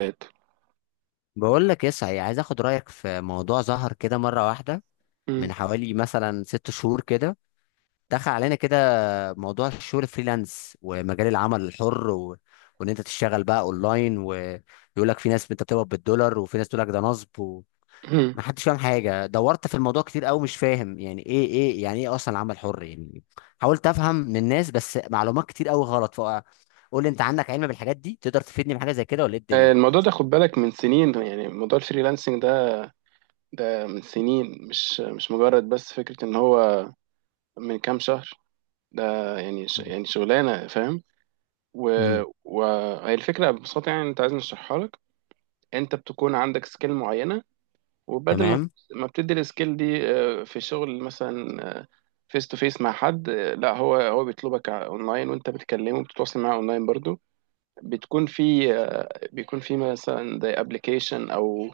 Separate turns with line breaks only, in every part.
بيت.
بقول لك يا سعي، عايز اخد رايك في موضوع ظهر كده مره واحده
مم.
من حوالي مثلا ست شهور كده. دخل علينا كده موضوع الشغل فريلانس ومجال العمل الحر وان انت تشتغل بقى اونلاين، ويقول لك في ناس انت بتقبض بالدولار وفي ناس تقول لك ده نصب، وما
مم.
حدش فاهم حاجه. دورت في الموضوع كتير قوي، مش فاهم يعني ايه، يعني ايه اصلا العمل الحر يعني. حاولت افهم من الناس، بس معلومات كتير قوي غلط. فقول لي، انت عندك علم بالحاجات دي، تقدر تفيدني بحاجه زي كده ولا ايه الدنيا؟
آه، الموضوع ده خد بالك من سنين، يعني موضوع الفريلانسنج ده. ده من سنين مش مجرد بس فكرة ان هو من كام شهر ده. يعني ش يعني شغلانة، فاهم.
امم
وهي الفكرة ببساطة، يعني انت عايزني اشرحها لك. انت بتكون عندك سكيل معينة، وبدل ما
تمام.
ما بتدي السكيل دي في شغل مثلا فيس تو فيس مع حد، لا هو هو بيطلبك اونلاين، وانت بتكلمه بتتواصل معاه اونلاين برضو. بتكون في آه، بيكون في مثلا زي ابلكيشن او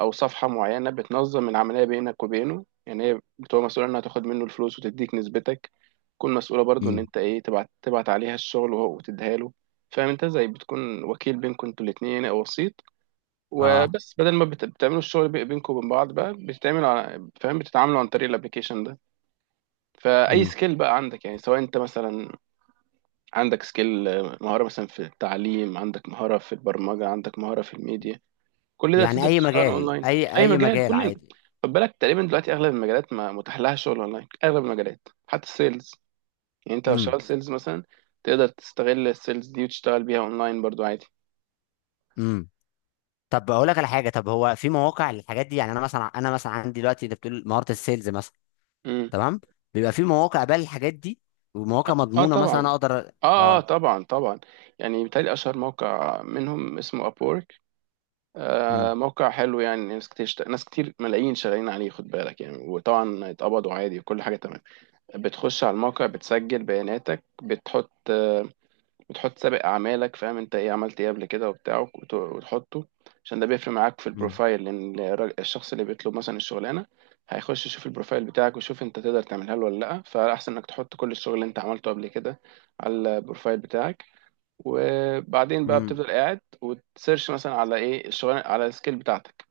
او صفحه معينه بتنظم العمليه بينك وبينه، يعني هي بتبقى مسؤوله انها تاخد منه الفلوس وتديك نسبتك، تكون مسؤوله برضو ان
امم
انت ايه تبعت عليها الشغل، وتديها له. فاهم، انت زي بتكون وكيل بينكم انتوا الاثنين او وسيط.
اه.
وبس بدل ما بتعملوا الشغل بينكم وبين بعض بقى، بتتعملوا فاهم، بتتعاملوا عن طريق الابلكيشن ده. فاي
امم
سكيل بقى عندك، يعني سواء انت مثلا عندك سكيل مهارة مثلا في التعليم، عندك مهارة في البرمجة، عندك مهارة في الميديا، كل ده
يعني
تقدر
اي
تشتغل
مجال،
اونلاين. اي
اي
مجال
مجال
كل
عادي.
خد بالك، تقريبا دلوقتي اغلب المجالات ما متاح لها شغل اونلاين، اغلب المجالات حتى السيلز. يعني انت لو
امم
شغال سيلز مثلا تقدر تستغل السيلز دي وتشتغل بيها اونلاين برضو عادي.
امم طب اقول لك على حاجه، طب هو في مواقع للحاجات دي؟ يعني انا مثلا عندي دلوقتي انت بتقول مهاره السيلز مثلا.
امم.
تمام. بيبقى في مواقع بقى للحاجات دي، ومواقع
اه
مضمونه مثلا،
طبعا.
اقدر
اه اه طبعا طبعا. يعني بالتالي اشهر موقع منهم اسمه ابورك.
امم
آه، موقع حلو، يعني ناس كتير ناس كتير ملايين شغالين عليه، خد بالك يعني، وطبعا اتقبضوا عادي وكل حاجة تمام. بتخش على الموقع، بتسجل بياناتك، بتحط سابق اعمالك، فاهم انت ايه عملت ايه قبل كده وبتاع، وتحطه، عشان ده بيفرق معاك في
امم
البروفايل، لان الشخص اللي بيطلب مثلا الشغلانه هيخش يشوف البروفايل بتاعك ويشوف انت تقدر تعملها له ولا لا. فاحسن انك تحط كل الشغل اللي انت عملته قبل كده على البروفايل بتاعك. وبعدين بقى
امم
بتفضل قاعد وتسيرش مثلا على ايه الشغلانه على السكيل بتاعتك،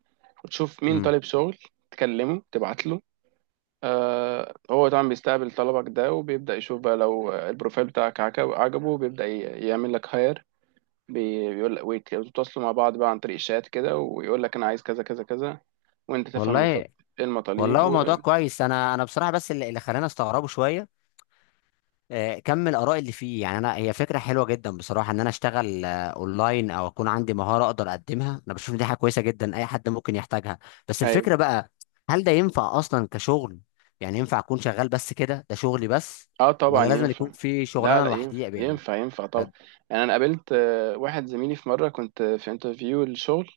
وتشوف مين
امم
طالب شغل، تكلمه تبعت له. آه، هو طبعا بيستقبل طلبك ده، وبيبدأ يشوف بقى لو البروفايل بتاعك عجبه، بيبدأ يعمل لك هاير، بيقول لك، ويتواصلوا مع بعض بقى عن طريق الشات كده، ويقول لك انا عايز كذا كذا كذا، وانت تفهم
والله.
بالظبط ايه
والله
المطالب
هو
و...
موضوع كويس. انا بصراحه بس اللي خلاني استغربه شويه كم الاراء اللي فيه. يعني انا، هي فكره حلوه جدا بصراحه، ان انا اشتغل اونلاين او اكون عندي مهاره اقدر اقدمها. انا بشوف إن دي حاجه كويسه جدا، اي حد ممكن يحتاجها. بس
ايوه.
الفكره بقى، هل ده ينفع اصلا كشغل؟ يعني ينفع اكون شغال بس كده، ده شغلي بس؟
اه طبعا
ولا لازم
ينفع.
يكون في
لا
شغلانه
لا،
لوحدي
ينفع
يعني؟
ينفع ينفع
ف...
طبعا. يعني انا قابلت واحد زميلي في مره كنت في انترفيو للشغل،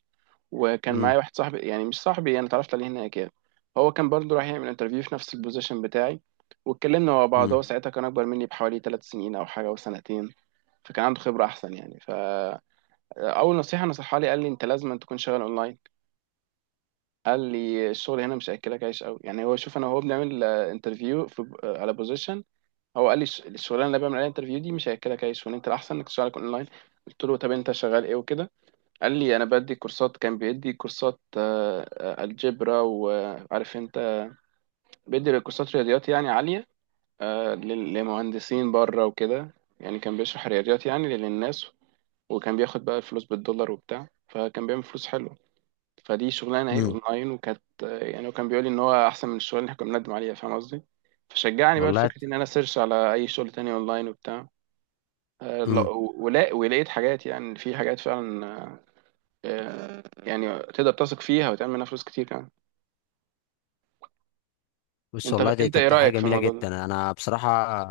وكان معايا
امم
واحد صاحبي، يعني مش صاحبي، انا اتعرفت عليه هناك يعني، هو كان برضه رايح يعمل انترفيو في نفس البوزيشن بتاعي، واتكلمنا مع بعض.
امم
هو ساعتها كان اكبر مني بحوالي 3 سنين او حاجه او سنتين، فكان عنده خبره احسن يعني. فاول نصيحه نصحها لي قال لي انت لازم أن تكون شغال اونلاين. قال لي الشغل هنا مش هياكلك عيش قوي، يعني هو شوف انا وهو بنعمل انترفيو في على بوزيشن، هو قال لي الشغلانه اللي أنا بعمل عليها انترفيو دي مش هياكلك عيش، وان انت الاحسن انك تشتغل اونلاين. قلت له طب انت شغال ايه وكده، قال لي انا بدي كورسات، كان بيدي كورسات الجبرا، وعارف انت، بيدي كورسات رياضيات يعني عالية، آه، لمهندسين بره وكده، يعني كان بيشرح رياضيات يعني للناس، وكان بياخد بقى الفلوس بالدولار وبتاع، فكان بيعمل فلوس حلوة. فدي شغلانة اهي
امم
اونلاين، وكانت يعني وكان بيقول لي ان هو احسن من الشغل اللي احنا كنا بنقدم عليها، فاهم قصدي. فشجعني بقى
والله.
لفكرة ان انا سيرش على اي شغل تاني اونلاين وبتاع.
امم
ولقيت حاجات، يعني في حاجات فعلا يعني تقدر تثق فيها وتعمل منها فلوس كتير كمان.
بص
انت
والله دي،
انت
طب
ايه
ده حاجه
رأيك في
جميله
الموضوع ده؟
جدا. انا بصراحه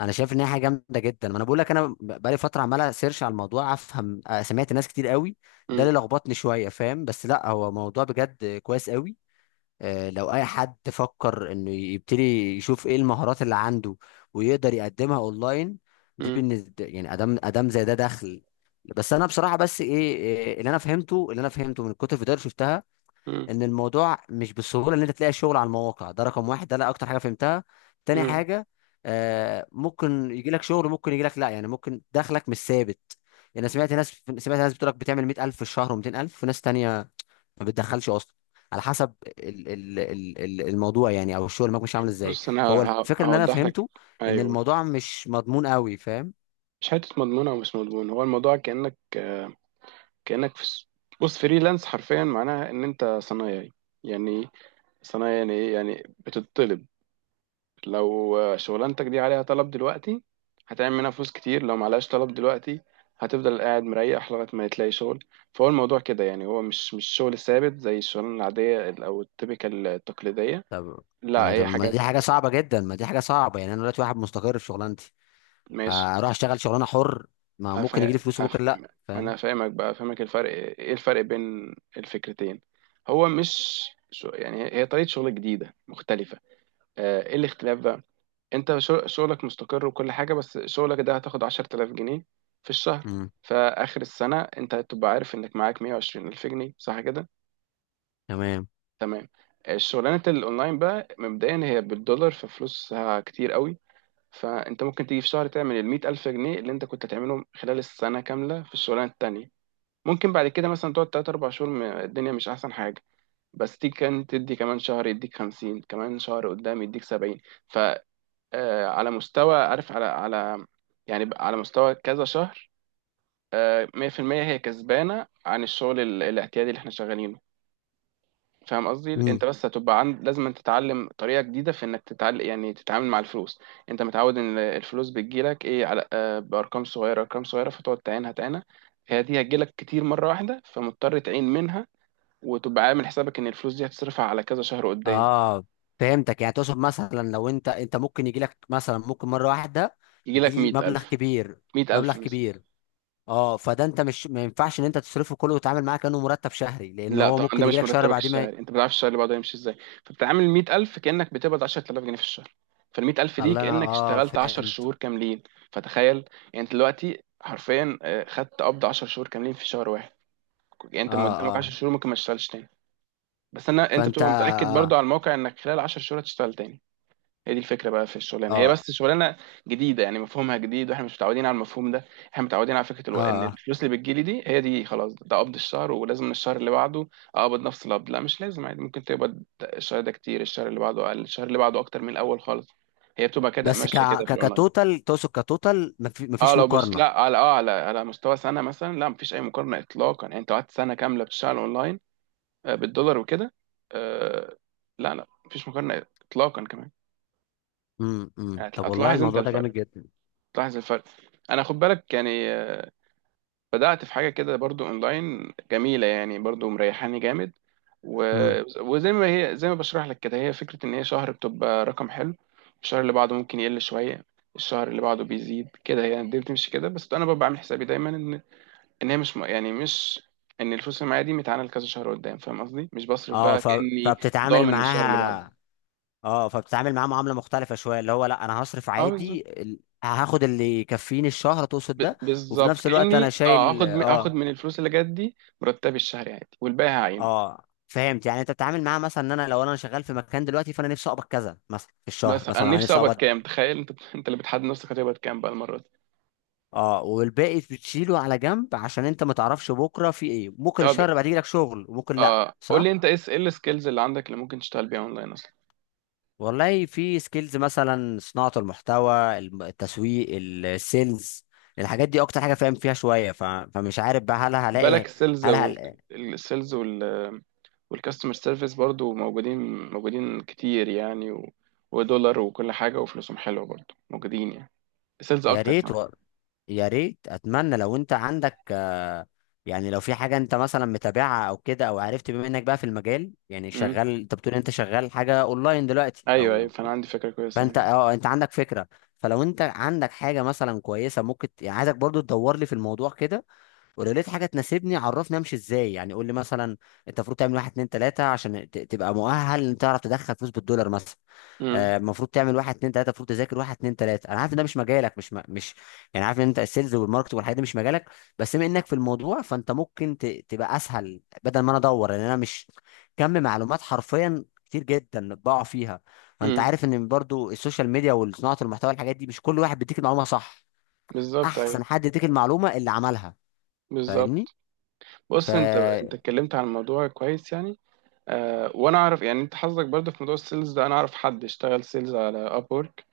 انا شايف ان هي حاجه جامده جدا. ما انا بقول لك، بقالي فتره عمال سيرش على الموضوع افهم. سمعت ناس كتير قوي. ده
مم.
اللي لخبطني شويه فاهم، بس لا، هو موضوع بجد كويس قوي. لو اي حد فكر انه يبتدي، يشوف ايه المهارات اللي عنده ويقدر يقدمها اونلاين. دي
مم.
بالنسبه يعني ادام ادام زي ده دخل. بس انا بصراحه، بس ايه، اللي انا فهمته من كتر الفيديوهات اللي شفتها،
مم.
ان الموضوع مش بالسهوله ان انت تلاقي شغل على المواقع ده. رقم واحد ده، لا، اكتر حاجه فهمتها. تاني
مم.
حاجه، ممكن يجي لك شغل، ممكن يجي لك لا، يعني ممكن دخلك مش ثابت. يعني انا سمعت ناس، بتقول لك بتعمل 100000 في الشهر و200000، وناس تانية ما بتدخلش اصلا، على حسب ال ال ال ال الموضوع يعني، او الشغل معاك مش عامل ازاي.
بص انا
فهو الفكره ان انا
هوضح لك.
فهمته ان
ايوه.
الموضوع مش مضمون قوي فاهم.
مش حته مضمونه ومش مضمون، هو الموضوع كأنك كأنك في س- بص، فريلانس حرفيا معناها ان انت صنايعي. يعني إيه؟ صنايعي يعني ايه، يعني بتطلب، لو شغلانتك دي عليها طلب دلوقتي هتعمل منها فلوس كتير، لو معلهاش طلب دلوقتي هتفضل قاعد مريح لغاية ما تلاقي شغل. فهو الموضوع كده يعني، هو مش شغل ثابت زي الشغلانة العادية أو التيبيكال التقليدية.
طب،
لا هي
ما
حاجات.
دي حاجه صعبه جدا. ما دي حاجه صعبه يعني انا دلوقتي واحد مستقر في شغلانتي،
ماشي.
هروح اشتغل شغلانه حر؟ ما ممكن يجي
أفا...
لي فلوس
أف...
بكره لا
ما
فاهم.
أنا فاهمك بقى فاهمك، الفرق إيه الفرق بين الفكرتين. هو مش يعني هي هي طريقة شغل جديدة مختلفة. آه، إيه الاختلاف بقى. انت شغلك مستقر وكل حاجة، بس شغلك ده هتاخد 10000 جنيه في الشهر،
امم
فآخر السنة انت هتبقى عارف انك معاك 120000 جنيه، صح كده؟
تمام.
تمام. الشغلانة الأونلاين بقى مبدئيا هي بالدولار، ففلوسها كتير قوي. فانت ممكن تيجي في شهر تعمل المية ألف جنيه اللي انت كنت تعملهم خلال السنة كاملة في الشغلانة التانية. ممكن بعد كده مثلا تقعد تلات أربع شهور الدنيا مش أحسن حاجة، بس تيجي كان تدي كمان شهر يديك 50، كمان شهر قدام يديك 70، آه، على مستوى عارف، على يعني على مستوى كذا شهر، آه، 100% هي كسبانة عن الشغل الاعتيادي اللي احنا شغالينه، فاهم قصدي.
امم
انت بس هتبقى عند، لازم أن تتعلم طريقة جديدة في انك تتعلم يعني تتعامل مع الفلوس. انت متعود ان الفلوس بتجيلك ايه على بارقام صغيرة، ارقام صغيرة فتقعد تعينها تعينها. هي دي هتجيلك كتير مرة واحدة، فمضطر تعين منها، وتبقى عامل حسابك ان الفلوس دي هتصرفها على كذا شهر قدام.
اه، فهمتك، يعني تقصد مثلا لو انت ممكن يجي لك مثلا، ممكن مره واحده يجي
يجيلك
لي مبلغ
100000.
كبير،
100000.
مبلغ كبير. اه، فده انت مش، ما ينفعش ان انت تصرفه كله وتتعامل معاه كانه مرتب شهري، لان
لا
هو
طبعا، ده
ممكن يجي
مش
لك شهر،
مرتبك
بعدين ما ي-
الشهري، انت ما بتعرفش الشهر اللي بعده هيمشي ازاي، فبتعامل 100000 كانك بتقبض 10000 جنيه في الشهر، فال 100000 دي
الله! انا
كانك اشتغلت 10
فهمت.
شهور كاملين. فتخيل، يعني انت دلوقتي حرفيا خدت قبض 10 شهور كاملين في شهر واحد. يعني
اه،
انت ما قدامك 10
اه،
شهور ممكن ما تشتغلش تاني، بس انا انت
فانت.
بتبقى متاكد برضو
اه
على الموقع انك خلال 10 شهور هتشتغل تاني. هي دي الفكره بقى في الشغلانه، هي
اه
بس شغلانه جديده يعني، مفهومها جديد واحنا مش متعودين على المفهوم ده. احنا متعودين على فكره
اه
ان
آه.
الفلوس اللي بتجيلي دي هي دي خلاص، ده قبض الشهر، ولازم الشهر اللي بعده اقبض نفس القبض. لا مش لازم، عادي ممكن تقبض الشهر ده كتير، الشهر اللي بعده اقل، الشهر اللي بعده اكتر من الاول خالص، هي بتبقى كده
بس
ماشيه كده في الاونلاين.
كتوتال، تقصد كتوتال، ما
اه
فيش
لو بس
مقارنه.
لا، على اه على على مستوى سنه مثلا لا، مفيش اي مقارنه اطلاقا. يعني انت قعدت سنه كامله بتشتغل اونلاين بالدولار وكده، آه، لا لا، مفيش مقارنه اطلاقا كمان.
أمم. طب والله
هتلاحظ انت
الموضوع ده جامد
الفرق،
جدا.
تلاحظ الفرق. انا خد بالك يعني، بدأت في حاجة كده برضو اونلاين جميلة يعني، برضو مريحاني جامد و...
امم
وزي ما هي زي ما بشرح لك كده، هي فكرة ان هي شهر بتبقى رقم حلو، الشهر اللي بعده ممكن يقل شوية، الشهر اللي بعده بيزيد كده يعني، دي بتمشي كده. بس انا ببقى عامل حسابي دايما ان، ان هي مش م- يعني مش ان الفلوس اللي معايا دي متعانه لكذا شهر قدام، فاهم قصدي، مش بصرف
اه،
بقى كأني
فبتتعامل
ضامن الشهر اللي بعده.
معاها. اه، فبتتعامل معاها معامله مختلفه شويه، اللي هو لا انا هصرف
اه،
عادي، هاخد اللي يكفيني الشهر، تقصد ده؟ وفي
بالظبط،
نفس الوقت انا
كأني اه
شايل
هاخد من الفلوس اللي جت دي مرتبي الشهري عادي، والباقي هعينه.
اه، فهمت، يعني انت بتتعامل معاها مثلا ان انا، لو انا شغال في مكان دلوقتي، فانا نفسي اقبض كذا مثلا في الشهر
بس
مثلا،
انا
انا
نفسي
نفسي
اقبض
اقبض.
كام، تخيل انت انت اللي بتحدد نفسك هتقبض كام بقى المره دي.
اه، والباقي بتشيله على جنب عشان انت ما تعرفش بكره في ايه، ممكن
طب
الشهر بعد يجيلك شغل وممكن لا،
اه، قول
صح؟
لي انت ايه ايه السكيلز اللي عندك اللي ممكن تشتغل بيها اونلاين اصلا.
والله في سكيلز، مثلا صناعة المحتوى، التسويق، السيلز، الحاجات دي اكتر حاجة فاهم فيها شوية. فمش عارف بقى، هل
بالك
هلاقي؟
السيلز
هل
السيلز وال والكاستمر سيرفيس برضو موجودين، موجودين كتير يعني، و... ودولار وكل حاجه وفلوسهم حلوه برضو موجودين يعني، السيلز
يا
اكتر
ريت
كمان.
يا ريت، اتمنى لو انت عندك يعني لو في حاجة انت مثلا متابعها او كده، او عرفت، بما انك بقى في المجال يعني
امم.
شغال، انت بتقول انت شغال حاجة اونلاين دلوقتي
ايوه ايوه،
او،
فانا عندي فكره كويسه
فانت
يعني.
اه انت عندك فكرة. فلو انت عندك حاجة مثلا كويسة، ممكن يعني عايزك برضو تدور لي في الموضوع كده. ولو لقيت حاجه تناسبني عرفني امشي ازاي، يعني قول لي مثلا انت المفروض تعمل واحد اتنين تلاته عشان تبقى مؤهل ان تعرف تدخل فلوس بالدولار مثلا.
امم.
المفروض تعمل واحد اتنين تلاته، المفروض تذاكر واحد اتنين تلاته. انا عارف ان ده مش مجالك، مش مش، يعني عارف ان انت السيلز والماركت والحاجات دي مش مجالك. بس بما انك في الموضوع، فانت ممكن تبقى اسهل بدل ما انا ادور، لان انا مش، كم معلومات حرفيا كتير جدا بقع فيها. فانت
امم.
عارف ان برضو السوشيال ميديا وصناعه المحتوى الحاجات دي، مش كل واحد بيديك المعلومه صح.
بالظبط، ايوه،
احسن حد يديك المعلومه اللي عملها، فاهمني؟
بالظبط. بص، انت انت
فيا
اتكلمت عن الموضوع كويس يعني. آه وانا اعرف يعني انت حظك برضه في موضوع السيلز ده، انا اعرف حد اشتغل سيلز على ابورك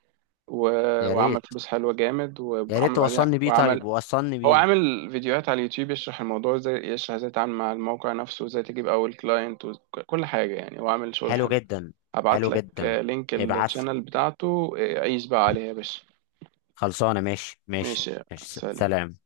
و... وعمل
ريت،
فلوس حلوه جامد،
يا ريت
وعمل بعدين
توصلني بيه. طيب
وعمل،
وصلني
هو
بيه.
عامل فيديوهات على اليوتيوب يشرح الموضوع ازاي، يشرح ازاي تتعامل مع الموقع نفسه وازاي تجيب اول كلاينت وكل حاجه، يعني هو عامل شغل
حلو
حلو.
جدا.
هبعت
حلو
لك
جدا،
آه، لينك
ابعت لي.
الشانل بتاعته، آه، عيش بقى عليها يا باشا.
خلصانه، ماشي ماشي.
ماشي ماشي.
ماشي،
سلام.
سلام.